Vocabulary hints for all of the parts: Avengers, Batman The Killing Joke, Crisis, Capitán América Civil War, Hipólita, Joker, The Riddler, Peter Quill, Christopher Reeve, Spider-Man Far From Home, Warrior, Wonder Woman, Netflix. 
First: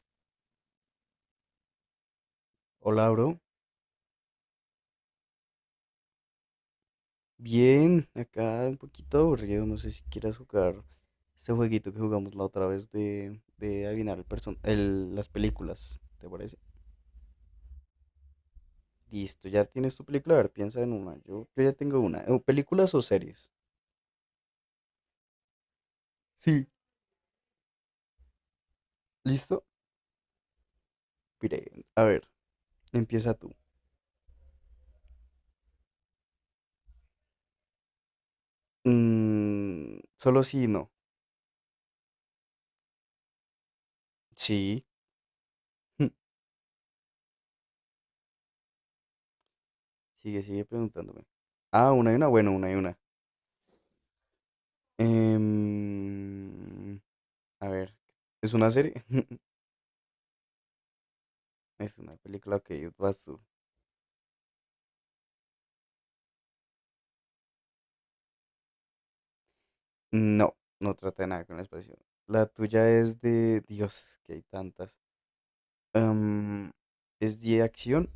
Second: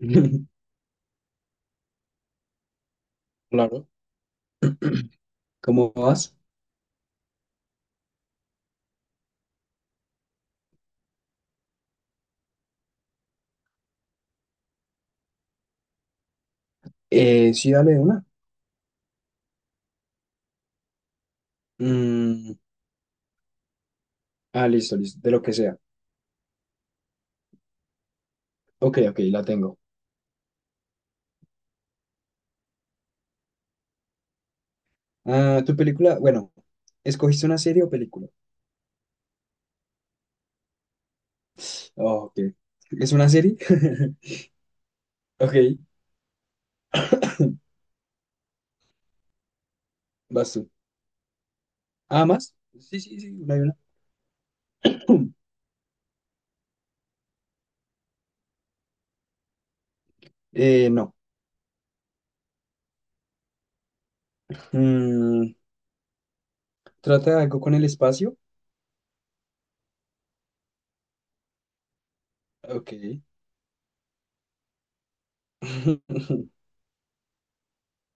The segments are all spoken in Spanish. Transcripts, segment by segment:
Hola, bro. Claro. ¿Cómo vas? Bien, acá un poquito aburrido. No sé si quieras jugar este jueguito que jugamos la otra vez de adivinar las películas. ¿Te parece? Sí, dale una. Listo, ya tienes tu película. A ver, piensa en una. Yo ya tengo una. Eh, Mm, ¿Películas o series? ah, listo, listo, de lo que sea. Sí, Ok, ok, la ¿listo? tengo. Pire, a ver, empieza tú. Ah, tu película, bueno, ¿Escogiste una serie o película? Mm, solo sí y no. Oh, ok. ¿Es una serie? Sí. Ok, Sigue, vas sigue tú. preguntándome. Ah, una y ¿Ah, una. Bueno, más? una y una. Sí, sí, sí, una y una. Em, a ver, ¿es una serie? No. Es una película que vas tú. Mm, ¿Trata de algo con el espacio? No, no trata de nada con el espacio. La tuya Ok. es de. Dios, es que hay tantas. Am, es de acción.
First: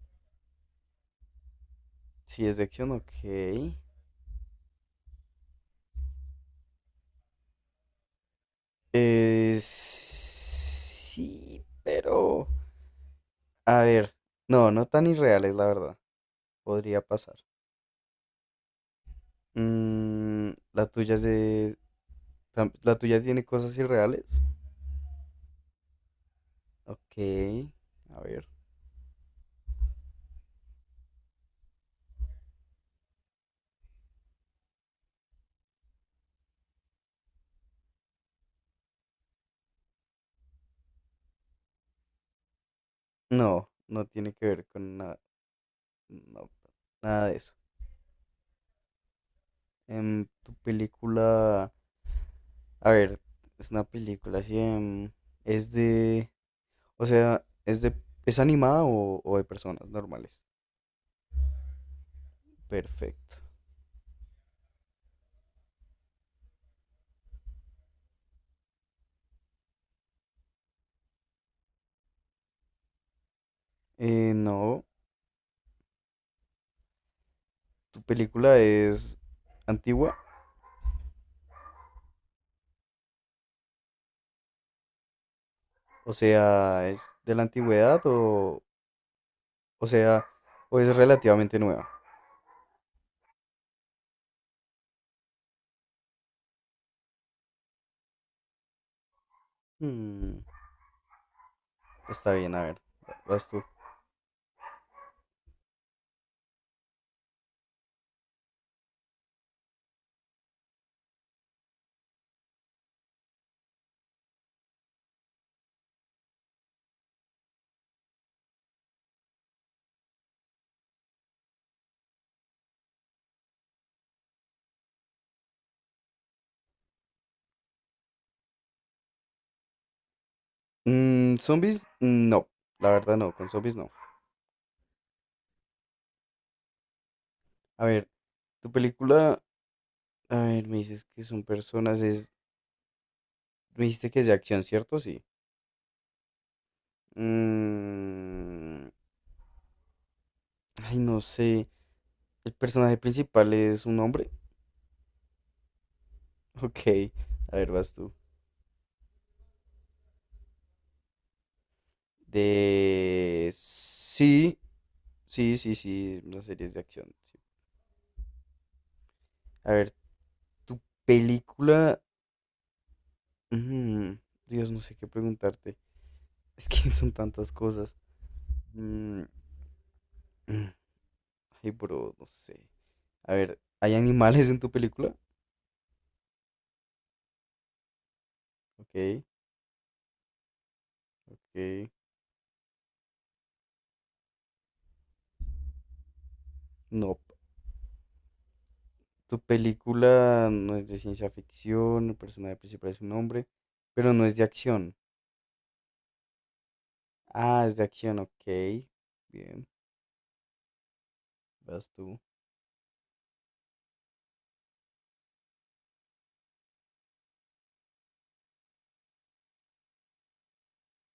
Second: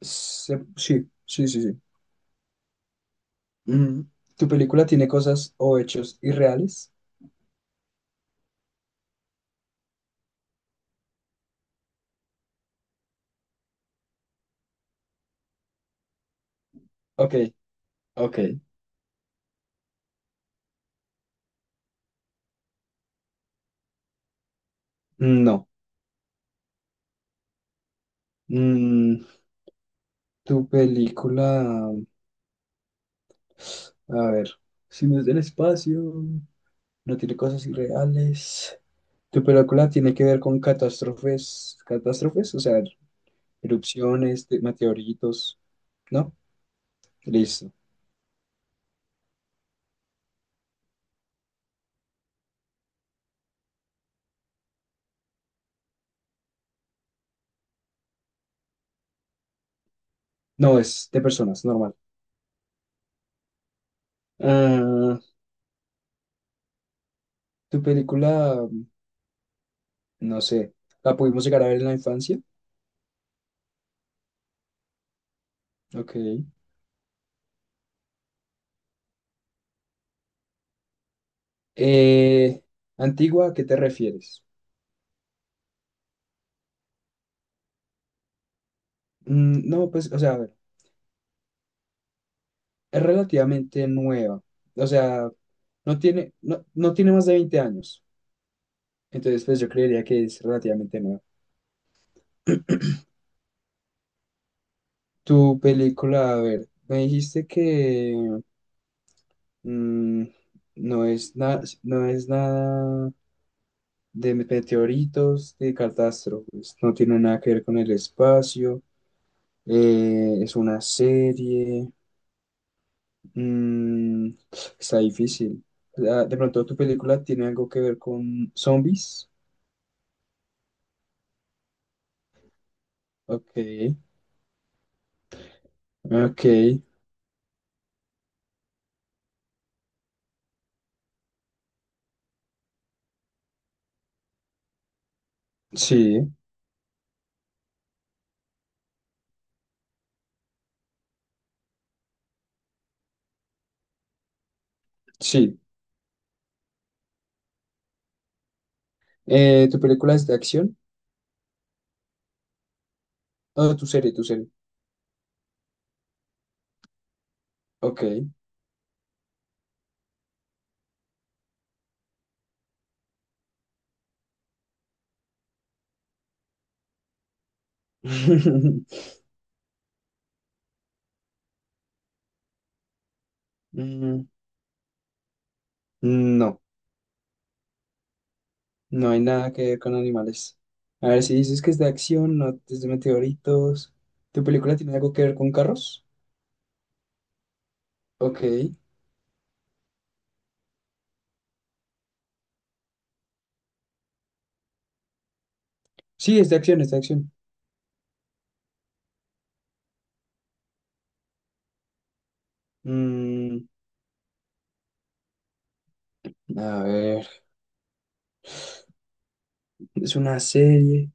Sí, sí, sí, sí. Sí, es de acción, ok. Mm, ¿Tu película tiene cosas o hechos irreales? Es. Sí, pero. A ver. No, no tan irreales, la verdad. Podría Ok, pasar. ok. Mm, la tuya es de. La tuya tiene cosas irreales. No. Ok. A ver. Mm, Tu película, a ver, si no es del espacio, no tiene cosas irreales. Tu película tiene que ver con catástrofes, catástrofes, o sea, No, no tiene que erupciones, ver con nada. meteoritos, ¿no? No, nada de eso. Listo. Tu película, a ver, es una película así, es de, o sea, es de, es animada o de personas normales. No, es de personas, normal. Perfecto. Ah, tu película, no sé, la pudimos llegar a ver en la infancia. No, Ok. tu película es antigua, Eh, Antigua, ¿a qué te refieres? o sea, es de la antigüedad o No, pues, o sea, sea, a ver. o es relativamente nueva. Es relativamente nueva. O sea, no tiene, no, no tiene más de 20 años. Entonces, pues yo creería que es Mm, relativamente nueva. está bien, a ver, vas tú. Tu película, a ver, me dijiste que mm, no es nada, no es nada de meteoritos, de catástrofes, no tiene nada que ver con el espacio, es una serie, mm, está difícil. De pronto tu película tiene algo que ver con zombies. Mm, zombies, no, la verdad no, con Ok, zombies no. ok, A ver, tu película, a ver, me dices que son personas, es Me dijiste que es de acción, ¿cierto? Sí. sí, Mm, ay, no sé. ¿El personaje principal es un hombre? sí. Ok. A ver, vas tú. ¿Tu película es de acción? De... Oh, tu serie, tu serie. Sí, sí, sí, sí. Las series de acción. Sí. Ok. A ver, tu película... mm, Dios, no sé qué preguntarte. Es que son tantas cosas. Mm, mm, ay, bro, no sé. A ver, ¿hay Mm, animales en tu película? No, no hay Ok, nada que ver con animales. A ver, si dices que es de ok. acción, no es de meteoritos. ¿Tu película tiene algo que ver con carros? No. Ok. Tu película no es de ciencia ficción, el personaje principal es un hombre, pero no es de acción. Sí, es de acción, es de acción. Ah, es de acción, ok. Bien, vas tú. Mm, a ver, es una serie,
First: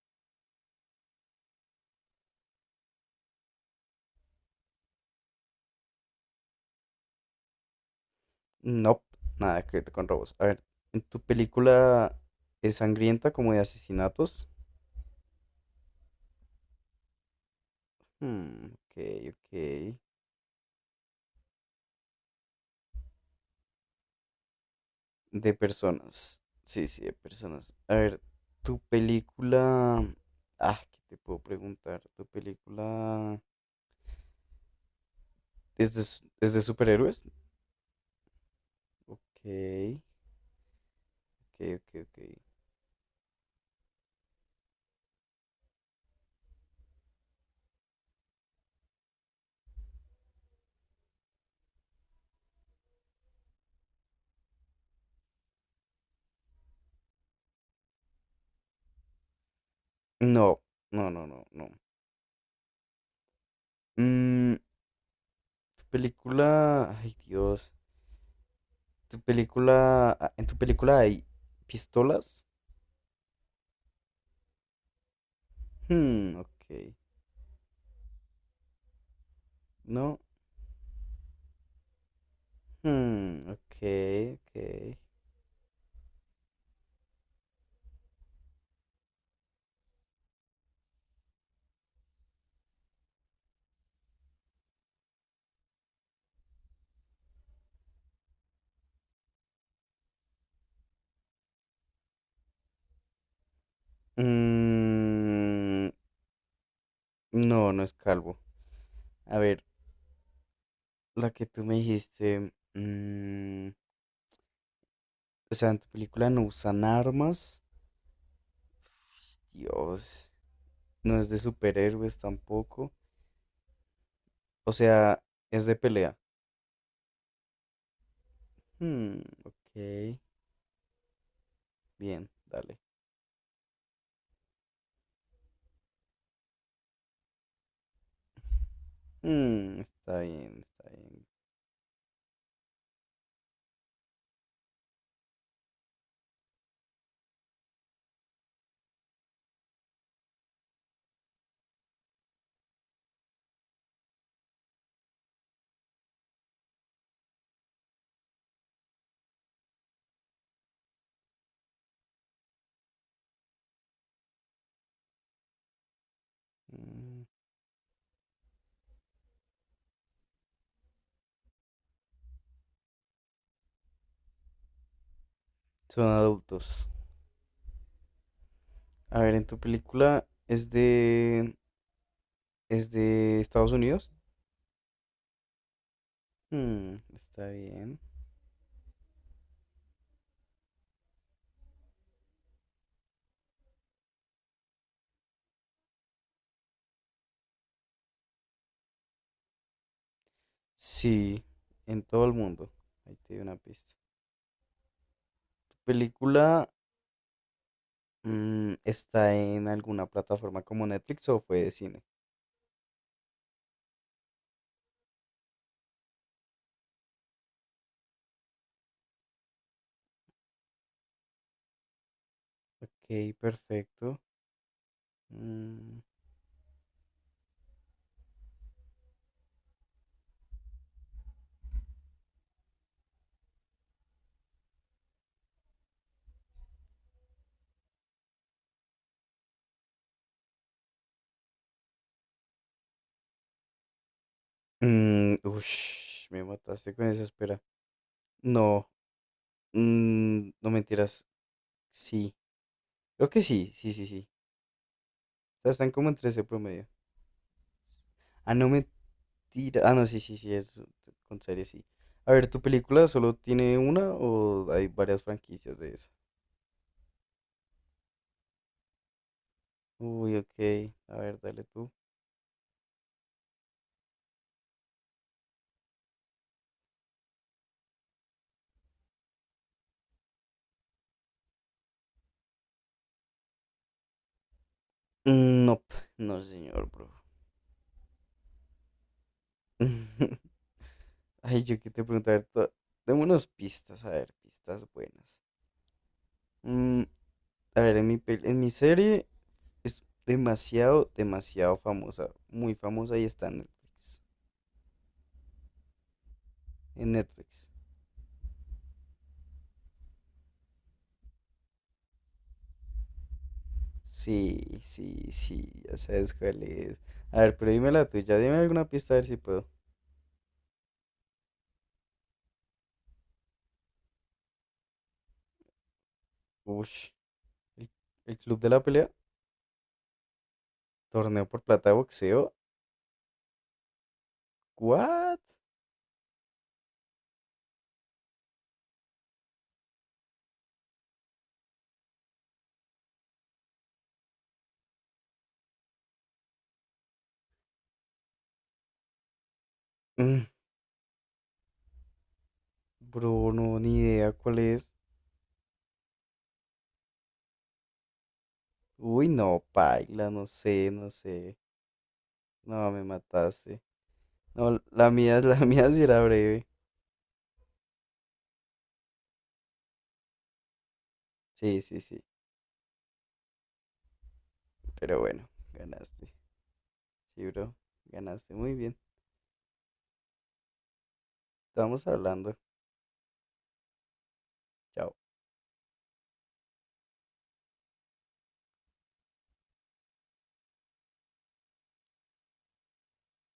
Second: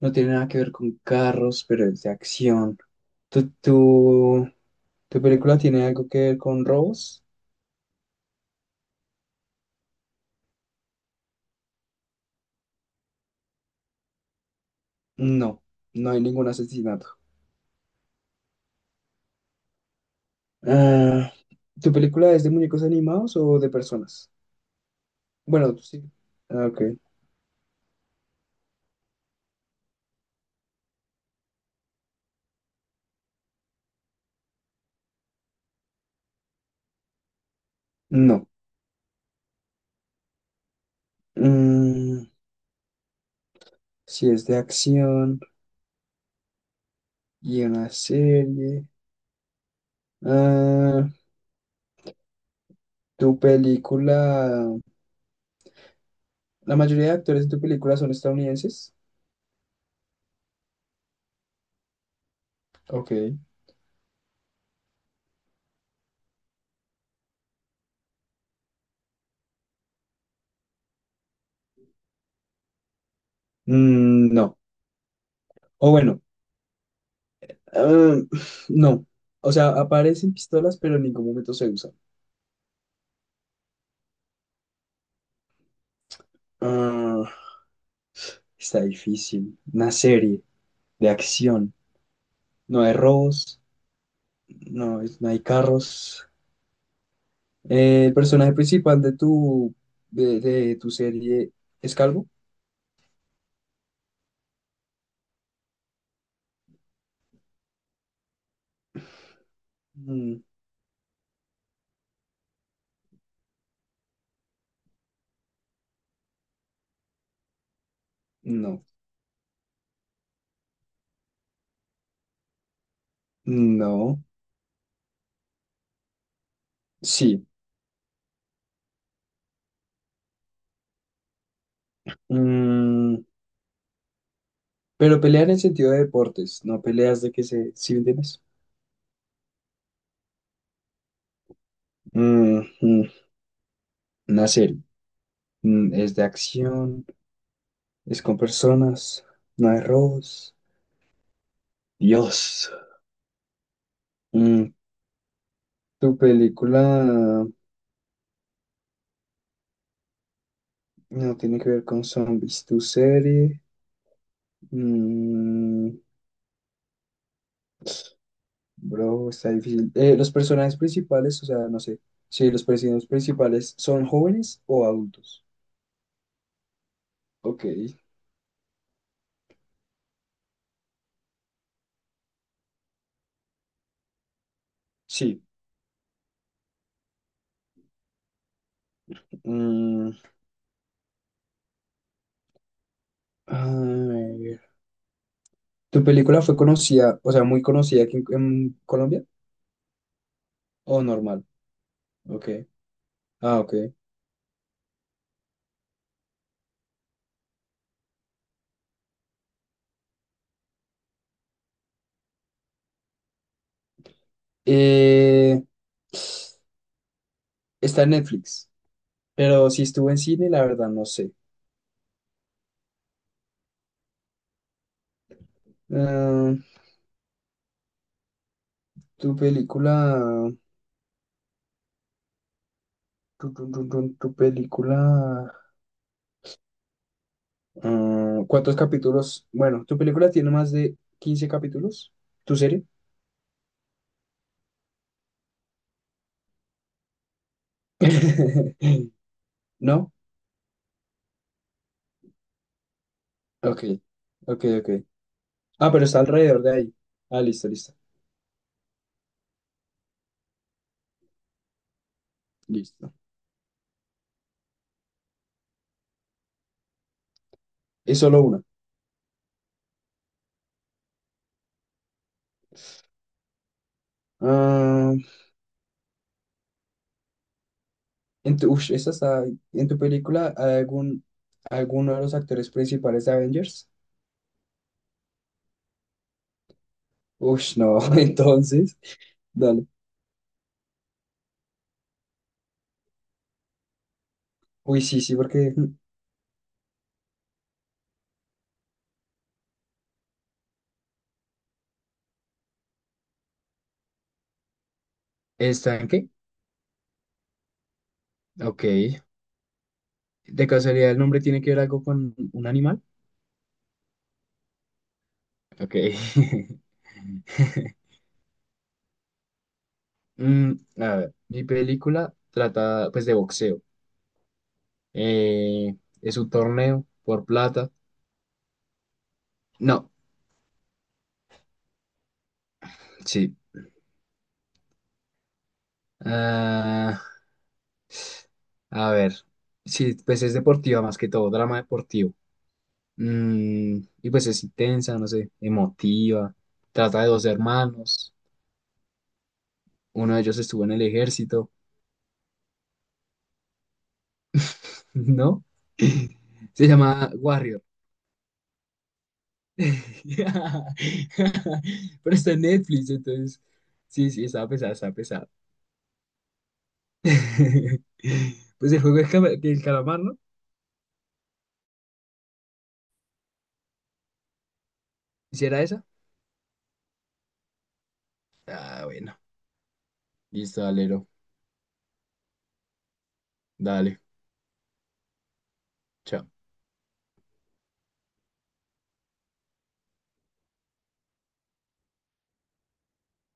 no tiene nada que ver con carros, pero es de acción. ¿Tu, tu, tu película tiene algo que ver con robos? No, nada que ver con robos. A ver, ¿en tu película es sangrienta como de asesinatos? No, no hay ningún asesinato. Hmm, ok, ok. Ah, ¿Tu película es de muñecos animados o de personas? De Bueno, tú sí. personas. Ah, ok. Sí, sí, de personas. A ver, tu película... Ah, ¿qué te puedo preguntar? ¿Tu película es de, es de superhéroes? No. Ok, ok, ok, ok. Mm, si es de acción y una serie. Ah, ¿tu película... La mayoría de actores de tu película son estadounidenses? No, no, no, no, no. Ok. Mm, tu película, ay Dios, tu película, ah, en tu película hay pistolas. No. O bueno, Hmm, ok, ah, no. O sea, no, aparecen pistolas, pero en ningún momento se usan. hmm, ok, ok. Ah, está difícil. Una serie de acción. No hay robos, no, no hay carros. ¿El personaje principal de tu serie es calvo? Mm, no, no es calvo. A ver, Mm, la que tú me dijiste, mm, o sea, en tu película no usan armas. no, Dios, no es de superhéroes tampoco. no, O sea, es de pelea. sí. Hmm, ok. Bien, dale. Mm, pero pelea en el sentido de deportes, no peleas de que se, ¿sí me entiendes? Mm, está bien, está bien. Mm, mm, una serie. Es de acción, es con personas, no hay robos. Dios. Mm, Tu película no tiene que ver con zombies, tu serie. mm, Mm, Bro, está difícil. Los personajes principales, o sea, no sé. Sí, los personajes principales son jóvenes o adultos. son adultos. Ok, A ver, en tu película es de Estados Unidos. sí. Mm, está bien. Mm, a ver. ¿Tu película fue conocida, o sea, muy conocida aquí en, Colombia? ¿O Sí, normal? en todo el Ok. mundo. Ahí te doy una Ah, ok. pista. ¿Tu película está en alguna plataforma como Netflix o fue de cine? Eh, Está en Netflix, pero si estuvo en cine, la verdad no sé. Ok, perfecto. Mm, Ah, tu película, tu película. ¿Cuántos capítulos? Bueno, ¿tu película tiene más de 15 capítulos? ¿Tu serie? mm, ush, me mataste con esa espera. No, ¿No? No mentiras. Sí, creo que sí, Ok, sí, sí, sí. ok, ok. O sea, están Ah, pero como en está 13 alrededor de promedio. ahí. Ah, listo, listo, Ah, no mentira. Ah, no, sí, sí, sí, es con serie, sí. A ver, ¿tu película listo. solo tiene una o hay varias franquicias de esa? Es solo una. Uy, ok. A ver, dale tú. Ah, en tu, ush, esta está- ¿En tu película hay algún, alguno de los actores principales de Avengers? Mm, no, no, señor, bro. Ush, no, entonces, dale. Ay, yo que te preguntar. Dame unas pistas, a ver, pistas Uy, sí, sí, buenas. porque... Mm, a ver, en en mi serie es demasiado, demasiado famosa. Muy famosa y está en Netflix. ¿Está en qué? En Netflix. Ok. ¿De casualidad el nombre tiene que ver algo con un animal? Sí, sí, sí, Ok. ya sabes cuál es. A ver, pero dime la tuya, dime alguna pista a ver si puedo. Mm, a ver, mi película trata pues de boxeo. Eh, es un torneo Ush, por el, plata. el club de la pelea, No, torneo por plata de boxeo. sí. ¿What? Ah, a ver, sí, pues es deportiva más que todo, drama deportivo. Y pues es intensa, no sé, emotiva. Trata de dos hermanos. Uno de Mm, ellos estuvo en el ejército, bro, no, ni idea cuál es. ¿no? Se llama Warrior. Uy, no, paila, no sé, no sé. Pero está en No, me Netflix, entonces. mataste. Sí, sí, está No, pesada, la está mía, pesada. la mía sí era breve. Pues el juego del calamar, ¿no? Sí, sí, sí. Pero bueno, ¿Hiciera esa? ganaste. Sí, bro, ganaste muy bien. Ah, bueno. Listo, alero. Estamos hablando. Dale. Chao. Chao.